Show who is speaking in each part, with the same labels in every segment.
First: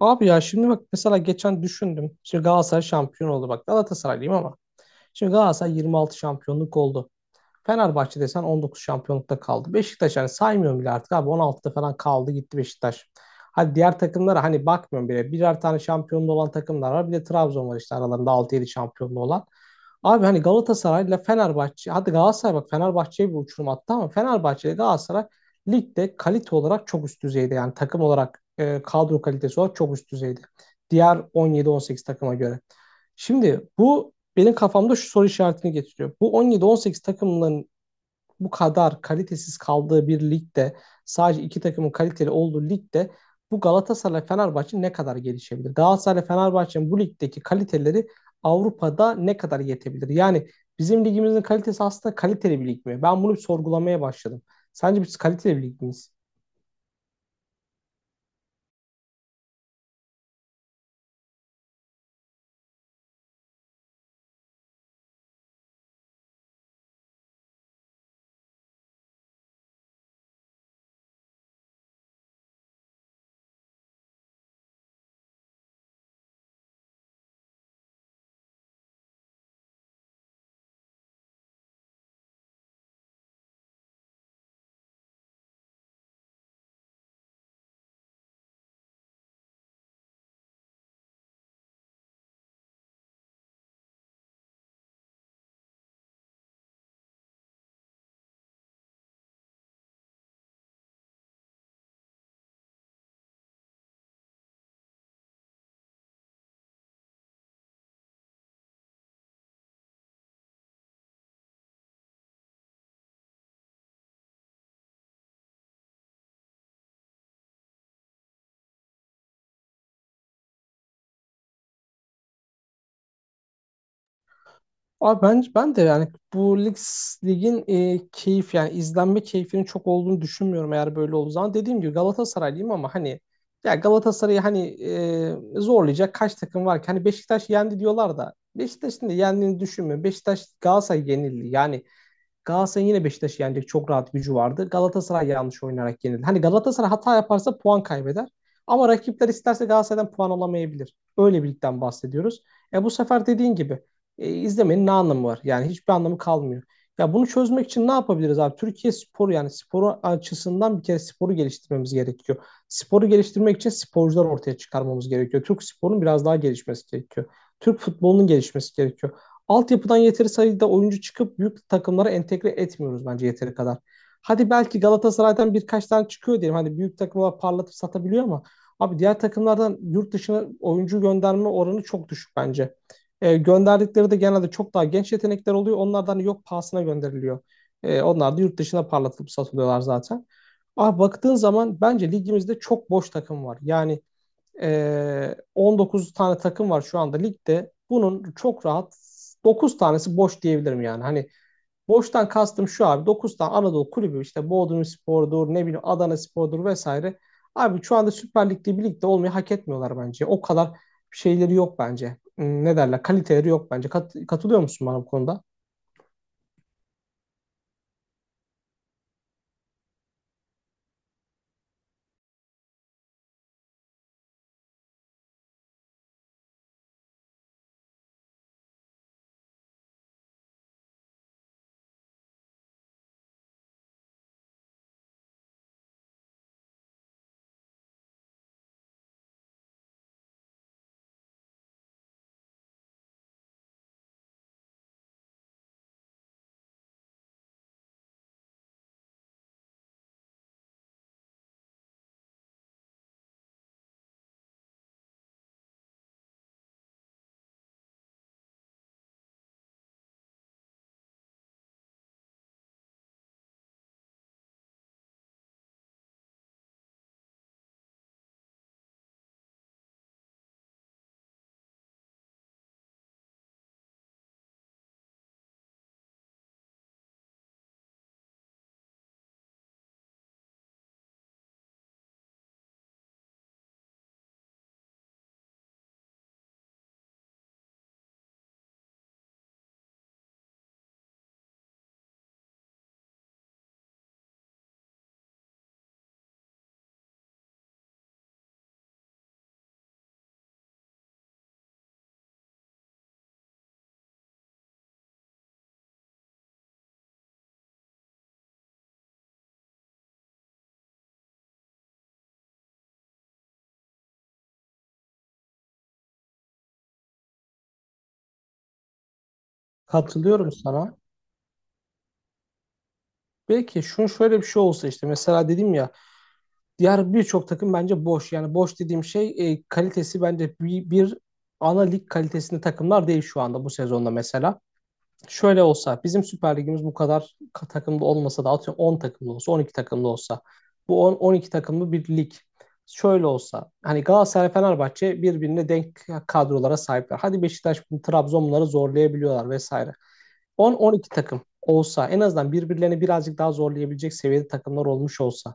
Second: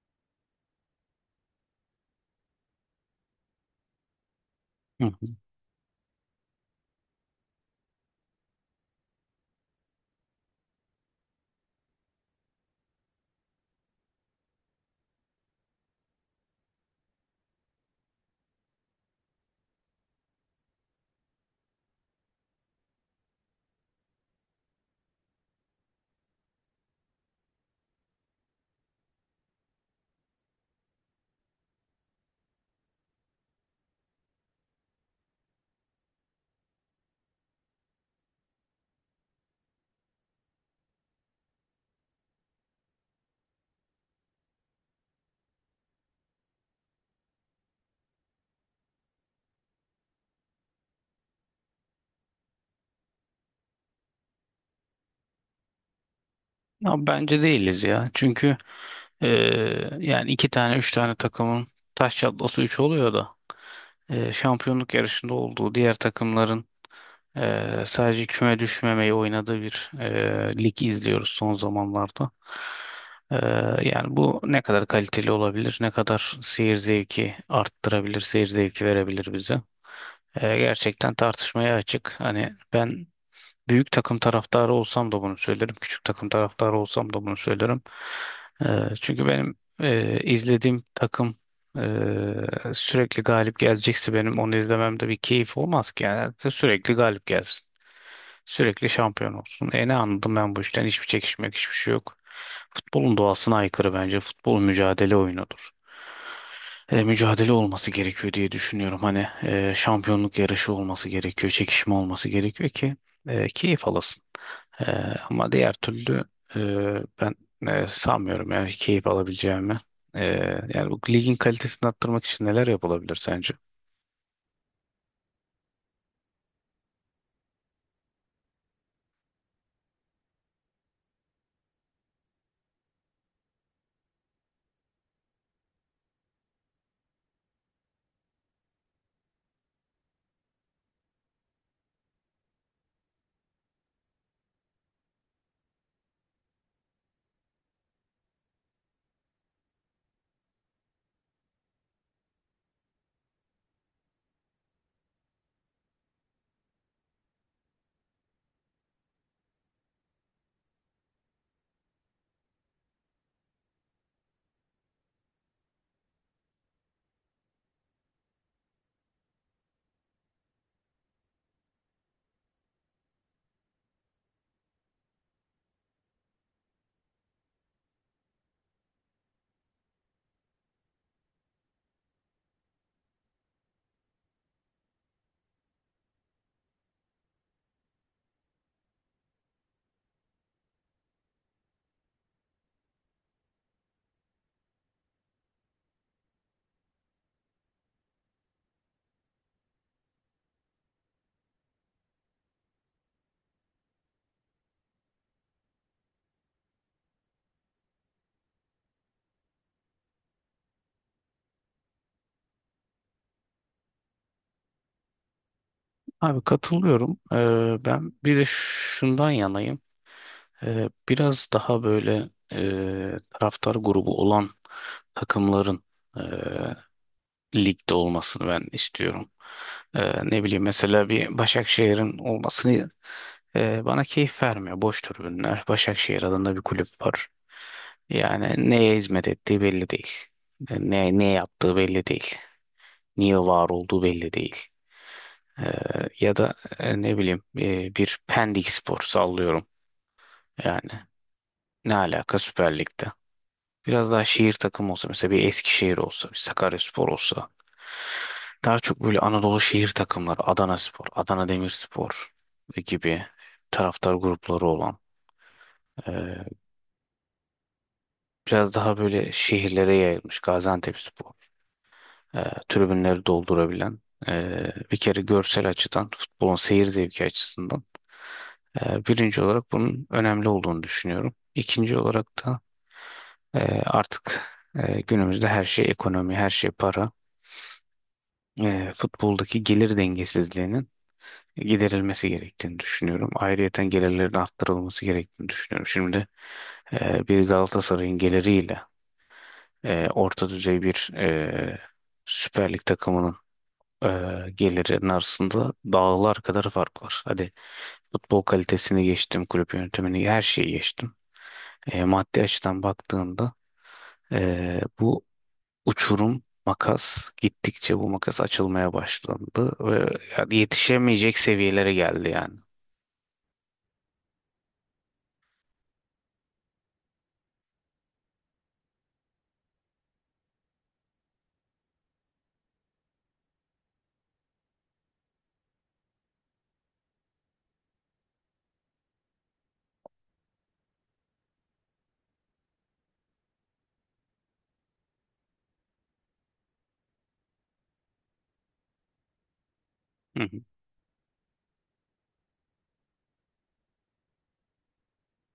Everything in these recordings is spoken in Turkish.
Speaker 1: Abi ya şimdi bak mesela geçen düşündüm. Şimdi Galatasaray şampiyon oldu. Bak Galatasaraylıyım ama.
Speaker 2: Hı hı.
Speaker 1: Şimdi Galatasaray 26 şampiyonluk oldu. Fenerbahçe desen 19 şampiyonlukta kaldı. Beşiktaş hani saymıyorum bile artık abi 16'da falan kaldı gitti Beşiktaş. Hadi diğer takımlara hani bakmıyorum bile. Birer tane şampiyonluğu olan takımlar var. Bir de Trabzon var işte aralarında altı yedi şampiyonluğu olan. Abi hani Galatasaray ile Fenerbahçe, hadi Galatasaray bak Fenerbahçe'ye bir uçurum attı ama Fenerbahçe ile Galatasaray ligde kalite olarak çok üst düzeyde. Yani takım olarak kadro kalitesi olarak çok üst düzeyde. Diğer 17-18 takıma göre. Şimdi bu benim kafamda şu soru işaretini getiriyor. Bu 17-18 takımların bu kadar kalitesiz kaldığı bir ligde, sadece iki takımın kaliteli olduğu ligde bu Galatasaray Fenerbahçe ne kadar gelişebilir? Galatasaray Fenerbahçe'nin bu ligdeki kaliteleri Avrupa'da ne kadar yetebilir? Yani bizim ligimizin kalitesi aslında kaliteli bir lig mi? Ben bunu bir sorgulamaya başladım. Sence biz kaliteli bir lig miyiz?
Speaker 2: Ya bence değiliz ya. Çünkü e, yani iki tane üç tane takımın taş çatlası üç oluyor da şampiyonluk yarışında olduğu diğer takımların sadece küme düşmemeyi oynadığı bir lig izliyoruz son zamanlarda. E, Yani bu ne kadar kaliteli olabilir, ne kadar seyir zevki arttırabilir, seyir zevki verebilir bize. Gerçekten tartışmaya açık. Hani ben büyük takım taraftarı olsam da bunu söylerim. Küçük takım taraftarı olsam da bunu söylerim. Ee, Çünkü benim izlediğim takım sürekli galip gelecekse benim onu izlememde bir keyif olmaz ki. Yani sürekli galip gelsin. Sürekli şampiyon olsun. E ne anladım ben bu işten? Hiçbir çekişmek, hiçbir şey yok. Futbolun doğasına aykırı bence. Futbol mücadele oyunudur, mücadele olması gerekiyor diye düşünüyorum. Hani şampiyonluk yarışı olması gerekiyor, çekişme olması gerekiyor ki keyif alasın. E, Ama diğer türlü e, ben sanmıyorum yani keyif alabileceğimi. E, Yani bu ligin kalitesini arttırmak için neler yapılabilir sence?
Speaker 1: Abi ben de yani bu lig, ligin keyif yani izlenme keyfinin çok olduğunu düşünmüyorum eğer böyle olduğu zaman. Dediğim gibi Galatasaraylıyım ama hani ya Galatasaray'ı hani zorlayacak kaç takım var ki? Hani Beşiktaş yendi diyorlar da Beşiktaş'ın da yendiğini düşünmüyorum. Beşiktaş Galatasaray yenildi. Yani Galatasaray'ın yine Beşiktaş'ı yenecek çok rahat gücü vardı. Galatasaray yanlış oynayarak yenildi. Hani Galatasaray hata yaparsa puan kaybeder. Ama rakipler isterse Galatasaray'dan puan alamayabilir. Öyle bir ligden bahsediyoruz. E bu sefer dediğin gibi izlemenin ne anlamı var? Yani hiçbir anlamı kalmıyor. Ya bunu çözmek için ne yapabiliriz abi? Türkiye sporu yani sporu açısından bir kere sporu geliştirmemiz gerekiyor. Sporu geliştirmek için sporcular ortaya çıkarmamız gerekiyor. Türk sporunun biraz daha gelişmesi gerekiyor. Türk futbolunun gelişmesi gerekiyor. Altyapıdan yeteri sayıda oyuncu çıkıp büyük takımlara entegre etmiyoruz bence yeteri kadar. Hadi belki Galatasaray'dan birkaç tane çıkıyor diyelim. Hani büyük takımlar parlatıp satabiliyor ama abi diğer takımlardan yurt dışına oyuncu gönderme oranı çok düşük bence. Gönderdikleri de genelde çok daha genç yetenekler oluyor. Onlardan hani yok pahasına gönderiliyor. Onlar da yurt dışına parlatılıp satılıyorlar zaten. Abi baktığın zaman bence ligimizde çok boş takım var. Yani 19 tane takım var şu anda ligde. Bunun çok rahat 9 tanesi boş diyebilirim yani. Hani boştan kastım şu abi, 9 tane Anadolu kulübü işte Bodrumspor'dur, ne bileyim Adanaspor'dur vesaire. Abi şu anda Süper Lig'de bir ligde olmayı hak etmiyorlar bence. O kadar şeyleri yok bence. Ne derler? Kaliteleri yok bence. Katılıyor musun bana bu konuda?
Speaker 2: Abi katılıyorum. Ben bir de şundan yanayım. Biraz daha böyle taraftar grubu olan takımların e, ligde olmasını ben istiyorum. Ne bileyim mesela bir Başakşehir'in olmasını, bana keyif vermiyor. Boş tribünler. Başakşehir adında bir kulüp var. Yani neye hizmet ettiği belli değil. Ne yaptığı belli değil. Niye var olduğu belli değil. Ee, Ya da ne bileyim, bir Pendik Spor sallıyorum. Yani ne alaka Süper Lig'de. Biraz daha şehir takımı olsa mesela bir Eskişehir olsa, bir Sakaryaspor olsa. Daha çok böyle Anadolu şehir takımları, Adanaspor, Adana Demirspor gibi taraftar grupları olan e, biraz daha böyle şehirlere yayılmış Gaziantepspor, tribünleri doldurabilen e, bir kere görsel açıdan futbolun seyir zevki açısından, birinci olarak bunun önemli olduğunu düşünüyorum. İkinci olarak da e, artık günümüzde her şey ekonomi, her şey para. Futboldaki gelir dengesizliğinin giderilmesi gerektiğini düşünüyorum. Ayrıyeten gelirlerin arttırılması gerektiğini düşünüyorum. Şimdi bir Galatasaray'ın geliriyle orta düzey bir Süper Lig takımının e, gelirinin arasında dağlar kadar fark var. Hadi futbol kalitesini geçtim, kulüp yönetimini her şeyi geçtim. Maddi açıdan baktığında, bu uçurum makas gittikçe bu makas açılmaya başlandı ve
Speaker 1: Katılıyorum
Speaker 2: yani
Speaker 1: sana.
Speaker 2: yetişemeyecek seviyelere geldi yani.
Speaker 1: Belki şunu, şöyle bir şey olsa işte, mesela dedim ya, diğer birçok takım bence boş. Yani boş dediğim şey kalitesi bence bir ana lig kalitesinde takımlar değil şu anda bu sezonda mesela. Şöyle olsa, bizim Süper Ligimiz bu kadar takımda olmasa da, atıyorum 10 takımda olsa, 12 takımda olsa, bu 10 12 takımlı bir lig şöyle olsa, hani Galatasaray Fenerbahçe birbirine denk kadrolara sahipler. Hadi Beşiktaş bunu, Trabzon bunları zorlayabiliyorlar vesaire.
Speaker 2: Hı hı.
Speaker 1: 10 12 takım olsa en azından birbirlerini birazcık daha zorlayabilecek seviyede takımlar olmuş olsa,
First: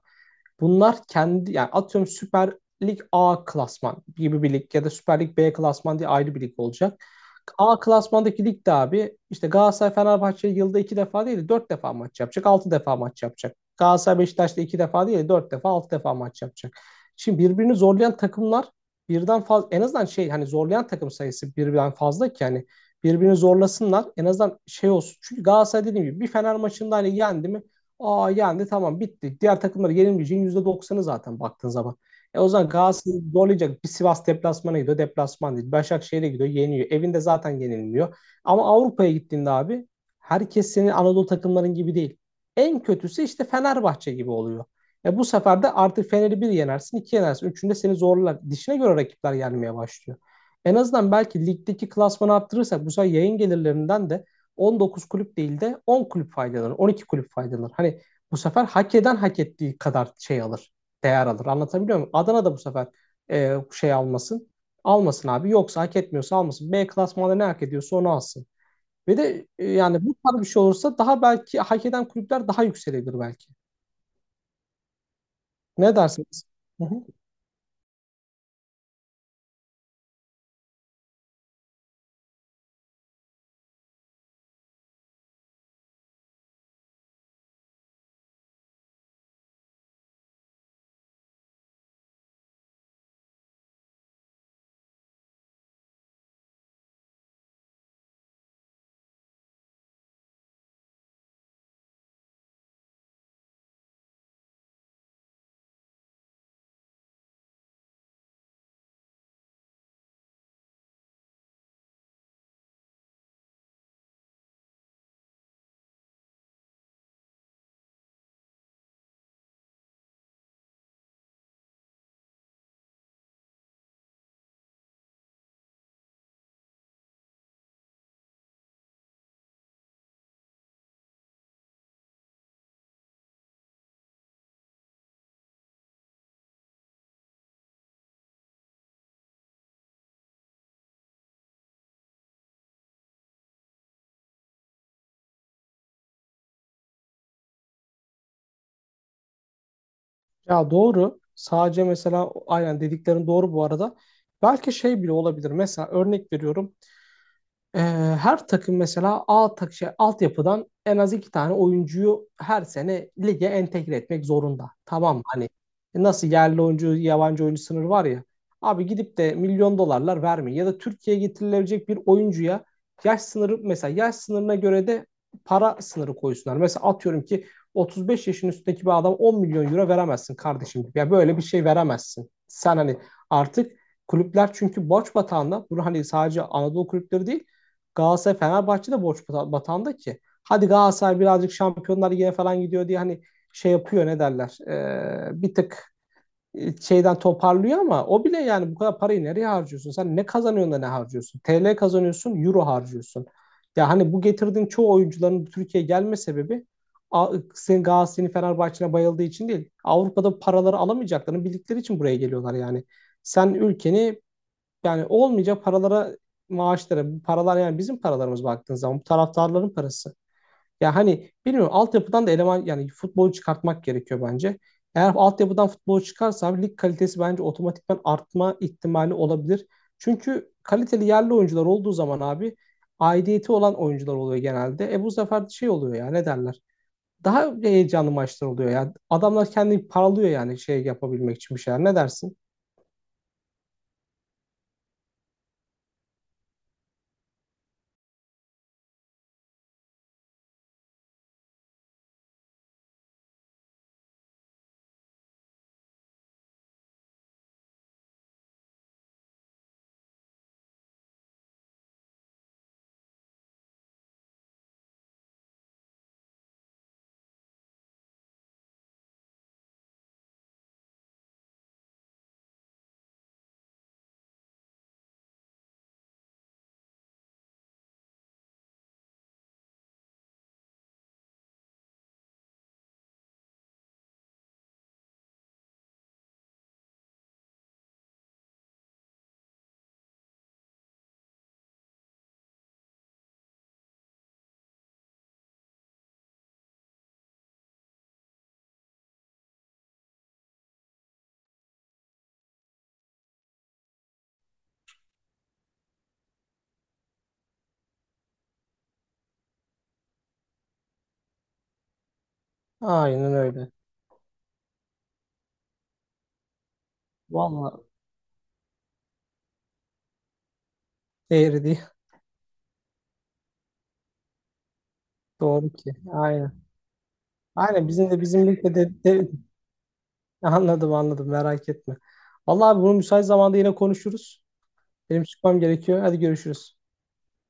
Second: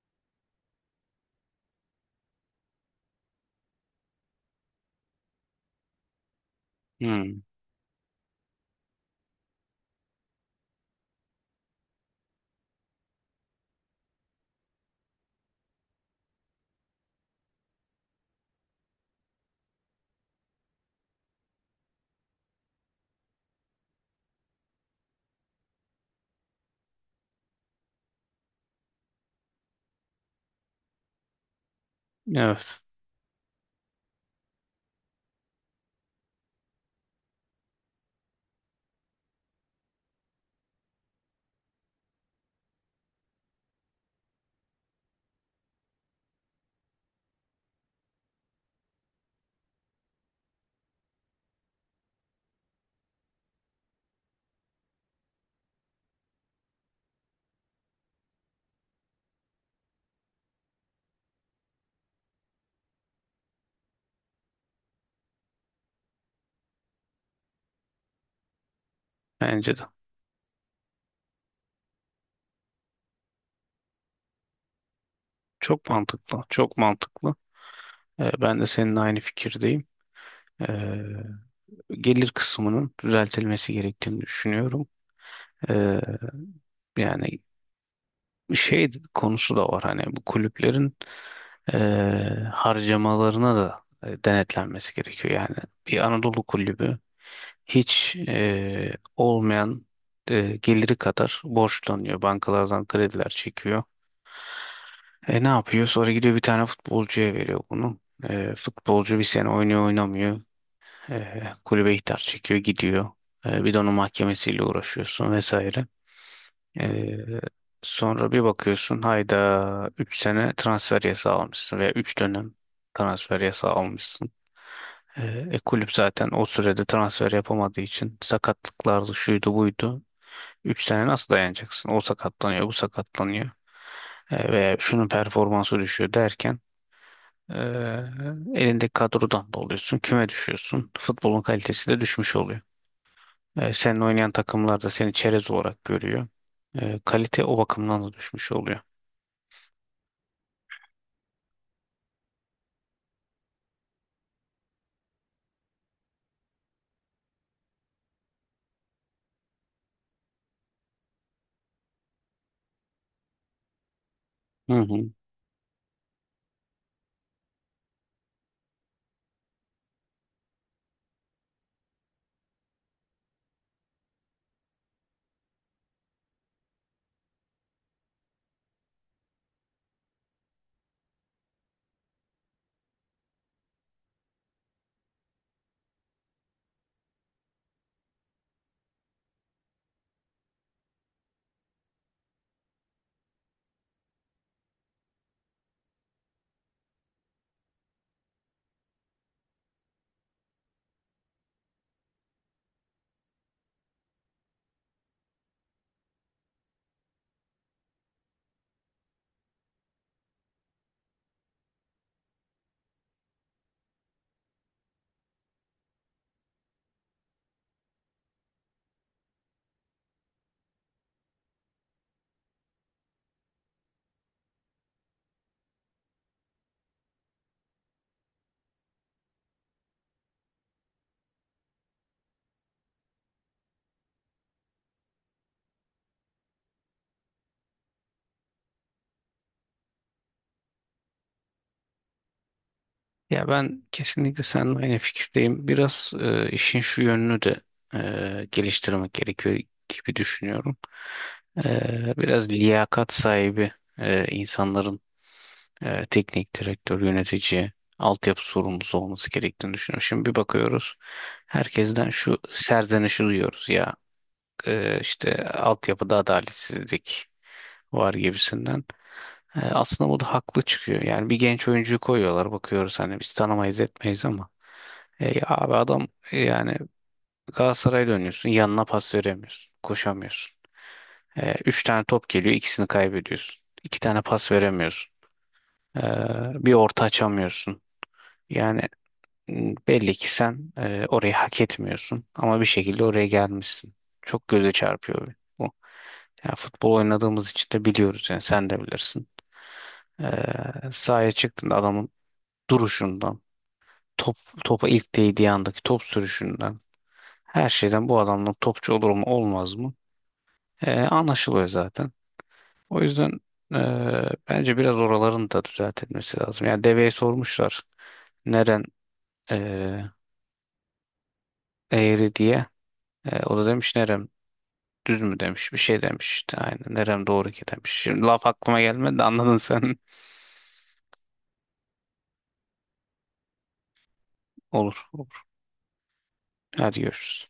Speaker 1: bunlar kendi yani atıyorum Süper Lig A klasman gibi bir lig, ya da Süper Lig B klasman diye ayrı bir lig olacak.
Speaker 2: Hı.
Speaker 1: A klasmandaki ligde abi işte Galatasaray Fenerbahçe yılda iki defa değil de dört defa maç yapacak. Altı defa maç yapacak. Galatasaray Beşiktaş'ta iki defa değil de dört defa, altı defa maç yapacak. Şimdi birbirini zorlayan takımlar birden fazla, en azından şey, hani zorlayan takım sayısı birden fazla ki hani birbirini zorlasınlar, en azından şey olsun. Çünkü Galatasaray, dediğim gibi, bir Fener maçında hani yendi mi, aa yendi tamam bitti. Diğer takımları yenilmeyeceğin yüzde doksanı zaten baktığın zaman. E o zaman
Speaker 2: Evet,
Speaker 1: Galatasaray'ı zorlayacak, bir Sivas deplasmana gidiyor. Deplasman değil, Başakşehir'e gidiyor. Yeniyor. Evinde zaten yenilmiyor. Ama Avrupa'ya gittiğinde abi herkes senin Anadolu takımların gibi değil. En kötüsü işte Fenerbahçe gibi oluyor. E bu sefer de artık Fener'i bir yenersin, iki yenersin. Üçünde seni zorlar. Dişine göre rakipler gelmeye başlıyor. En azından belki ligdeki klasmanı arttırırsak, bu sefer yayın gelirlerinden de 19 kulüp değil de 10 kulüp faydalanır, 12 kulüp faydalanır. Hani bu sefer hak eden hak ettiği kadar şey alır, değer alır. Anlatabiliyor muyum? Adana da bu sefer şey almasın. Almasın abi. Yoksa hak etmiyorsa almasın. B klasmanda ne hak ediyorsa onu alsın. Ve de
Speaker 2: bence de.
Speaker 1: yani bu tarz bir şey olursa daha belki hak eden kulüpler daha yükselebilir belki.
Speaker 2: Çok
Speaker 1: Ne
Speaker 2: mantıklı,
Speaker 1: dersiniz?
Speaker 2: çok
Speaker 1: Hı hı.
Speaker 2: mantıklı. Ben de seninle aynı fikirdeyim. Ee, Gelir kısmının düzeltilmesi gerektiğini düşünüyorum. Ee, Yani şey konusu da var hani bu kulüplerin harcamalarına da denetlenmesi gerekiyor. Yani bir Anadolu kulübü hiç olmayan geliri kadar borçlanıyor. Bankalardan krediler çekiyor. E ne yapıyor? Sonra gidiyor bir tane futbolcuya veriyor bunu. E, futbolcu bir sene oynuyor oynamıyor. E, kulübe ihtar çekiyor gidiyor. E, bir de onun mahkemesiyle uğraşıyorsun vesaire. Ee, Sonra bir bakıyorsun hayda 3 sene transfer yasağı almışsın veya 3 dönem transfer yasağı almışsın. Kulüp zaten o sürede transfer yapamadığı için sakatlıklardı şuydu buydu. 3 sene nasıl dayanacaksın? O sakatlanıyor, bu sakatlanıyor. E, veya şunun performansı düşüyor derken e, elindeki kadrodan da oluyorsun. Küme düşüyorsun. Futbolun kalitesi de düşmüş oluyor. Senin oynayan takımlar da seni çerez olarak görüyor. Kalite o bakımdan da düşmüş oluyor.
Speaker 1: Ya doğru. Sadece mesela, aynen dediklerin doğru bu arada. Belki şey bile olabilir. Mesela örnek veriyorum. Ee, Her takım mesela A tak şey, altyapıdan en az iki tane oyuncuyu her sene lige entegre etmek zorunda.
Speaker 2: Hı hı.
Speaker 1: Tamam mı? Hani nasıl yerli oyuncu, yabancı oyuncu sınırı var ya. Abi gidip de milyon dolarlar vermeyin. Ya da Türkiye'ye getirilebilecek bir oyuncuya yaş sınırı, mesela yaş sınırına göre de para sınırı koysunlar. Mesela atıyorum ki 35 yaşın üstündeki bir adam 10 milyon euro veremezsin kardeşim gibi. Ya böyle bir şey veremezsin. Sen hani artık, kulüpler çünkü borç batağında. Bunu hani sadece Anadolu kulüpleri değil, Galatasaray Fenerbahçe de borç batağında ki. Hadi Galatasaray birazcık Şampiyonlar Ligi'ne falan gidiyor diye hani şey yapıyor, ne derler. Bir tık şeyden toparlıyor, ama o bile yani bu kadar parayı nereye harcıyorsun? Sen ne kazanıyorsun da ne harcıyorsun? TL kazanıyorsun, euro harcıyorsun. Ya hani bu getirdiğin çoğu oyuncuların Türkiye'ye gelme sebebi senin Galatasaray'ın Fenerbahçe'ne bayıldığı için değil. Avrupa'da paraları alamayacaklarını bildikleri için buraya geliyorlar yani. Sen ülkeni, yani olmayacak paralara, maaşlara, bu paralar yani bizim paralarımız baktığın zaman, bu taraftarların parası. Ya hani bilmiyorum, altyapıdan da eleman yani futbolu çıkartmak gerekiyor bence. Eğer altyapıdan futbolu çıkarsa abi lig kalitesi bence otomatikman artma ihtimali olabilir. Çünkü kaliteli yerli oyuncular olduğu zaman abi aidiyeti olan oyuncular oluyor genelde. E bu sefer şey oluyor ya, ne derler? Daha heyecanlı maçlar oluyor. Yani adamlar kendini paralıyor yani şey yapabilmek için bir şeyler. Ne dersin?
Speaker 2: Ya ben kesinlikle seninle aynı fikirdeyim. Biraz işin şu yönünü de geliştirmek gerekiyor gibi düşünüyorum. Biraz liyakat sahibi insanların teknik direktör, yönetici, altyapı sorumlusu olması gerektiğini düşünüyorum. Şimdi bir bakıyoruz. Herkesten şu serzenişi duyuyoruz ya. İşte altyapıda adaletsizlik var gibisinden. E, aslında bu da haklı çıkıyor. Yani bir genç oyuncuyu koyuyorlar bakıyoruz hani biz tanımayız etmeyiz ama ya abi adam, yani Galatasaray'a dönüyorsun yanına pas veremiyorsun koşamıyorsun. E, üç tane top geliyor ikisini kaybediyorsun. İki tane pas veremiyorsun. E, Bir orta açamıyorsun. Yani belli ki sen orayı hak etmiyorsun ama bir şekilde oraya gelmişsin. Çok göze çarpıyor bu. Yani futbol oynadığımız için de biliyoruz yani sen de bilirsin. Sahaya çıktığında adamın duruşundan, top topa ilk değdiği andaki top sürüşünden, her şeyden bu adamın topçu olur mu olmaz mı? Anlaşılıyor zaten. O yüzden
Speaker 1: Aynen öyle.
Speaker 2: bence biraz oraların da düzeltilmesi lazım. Yani deveye sormuşlar
Speaker 1: Vallahi
Speaker 2: neren ee,
Speaker 1: değeri değil.
Speaker 2: eğri diye. E, o da demiş nerem düz mü
Speaker 1: Doğru
Speaker 2: demiş bir
Speaker 1: ki.
Speaker 2: şey demiş
Speaker 1: Aynen.
Speaker 2: işte aynen nerem doğru ki
Speaker 1: Aynen
Speaker 2: demiş.
Speaker 1: bizim de
Speaker 2: Şimdi laf
Speaker 1: bizim ligde
Speaker 2: aklıma
Speaker 1: de,
Speaker 2: gelmedi de
Speaker 1: de-
Speaker 2: anladın sen.
Speaker 1: Anladım anladım, merak etme. Vallahi bunu müsait zamanda yine konuşuruz.
Speaker 2: Olur
Speaker 1: Benim
Speaker 2: olur.
Speaker 1: çıkmam gerekiyor. Hadi görüşürüz.
Speaker 2: Hadi görüşürüz.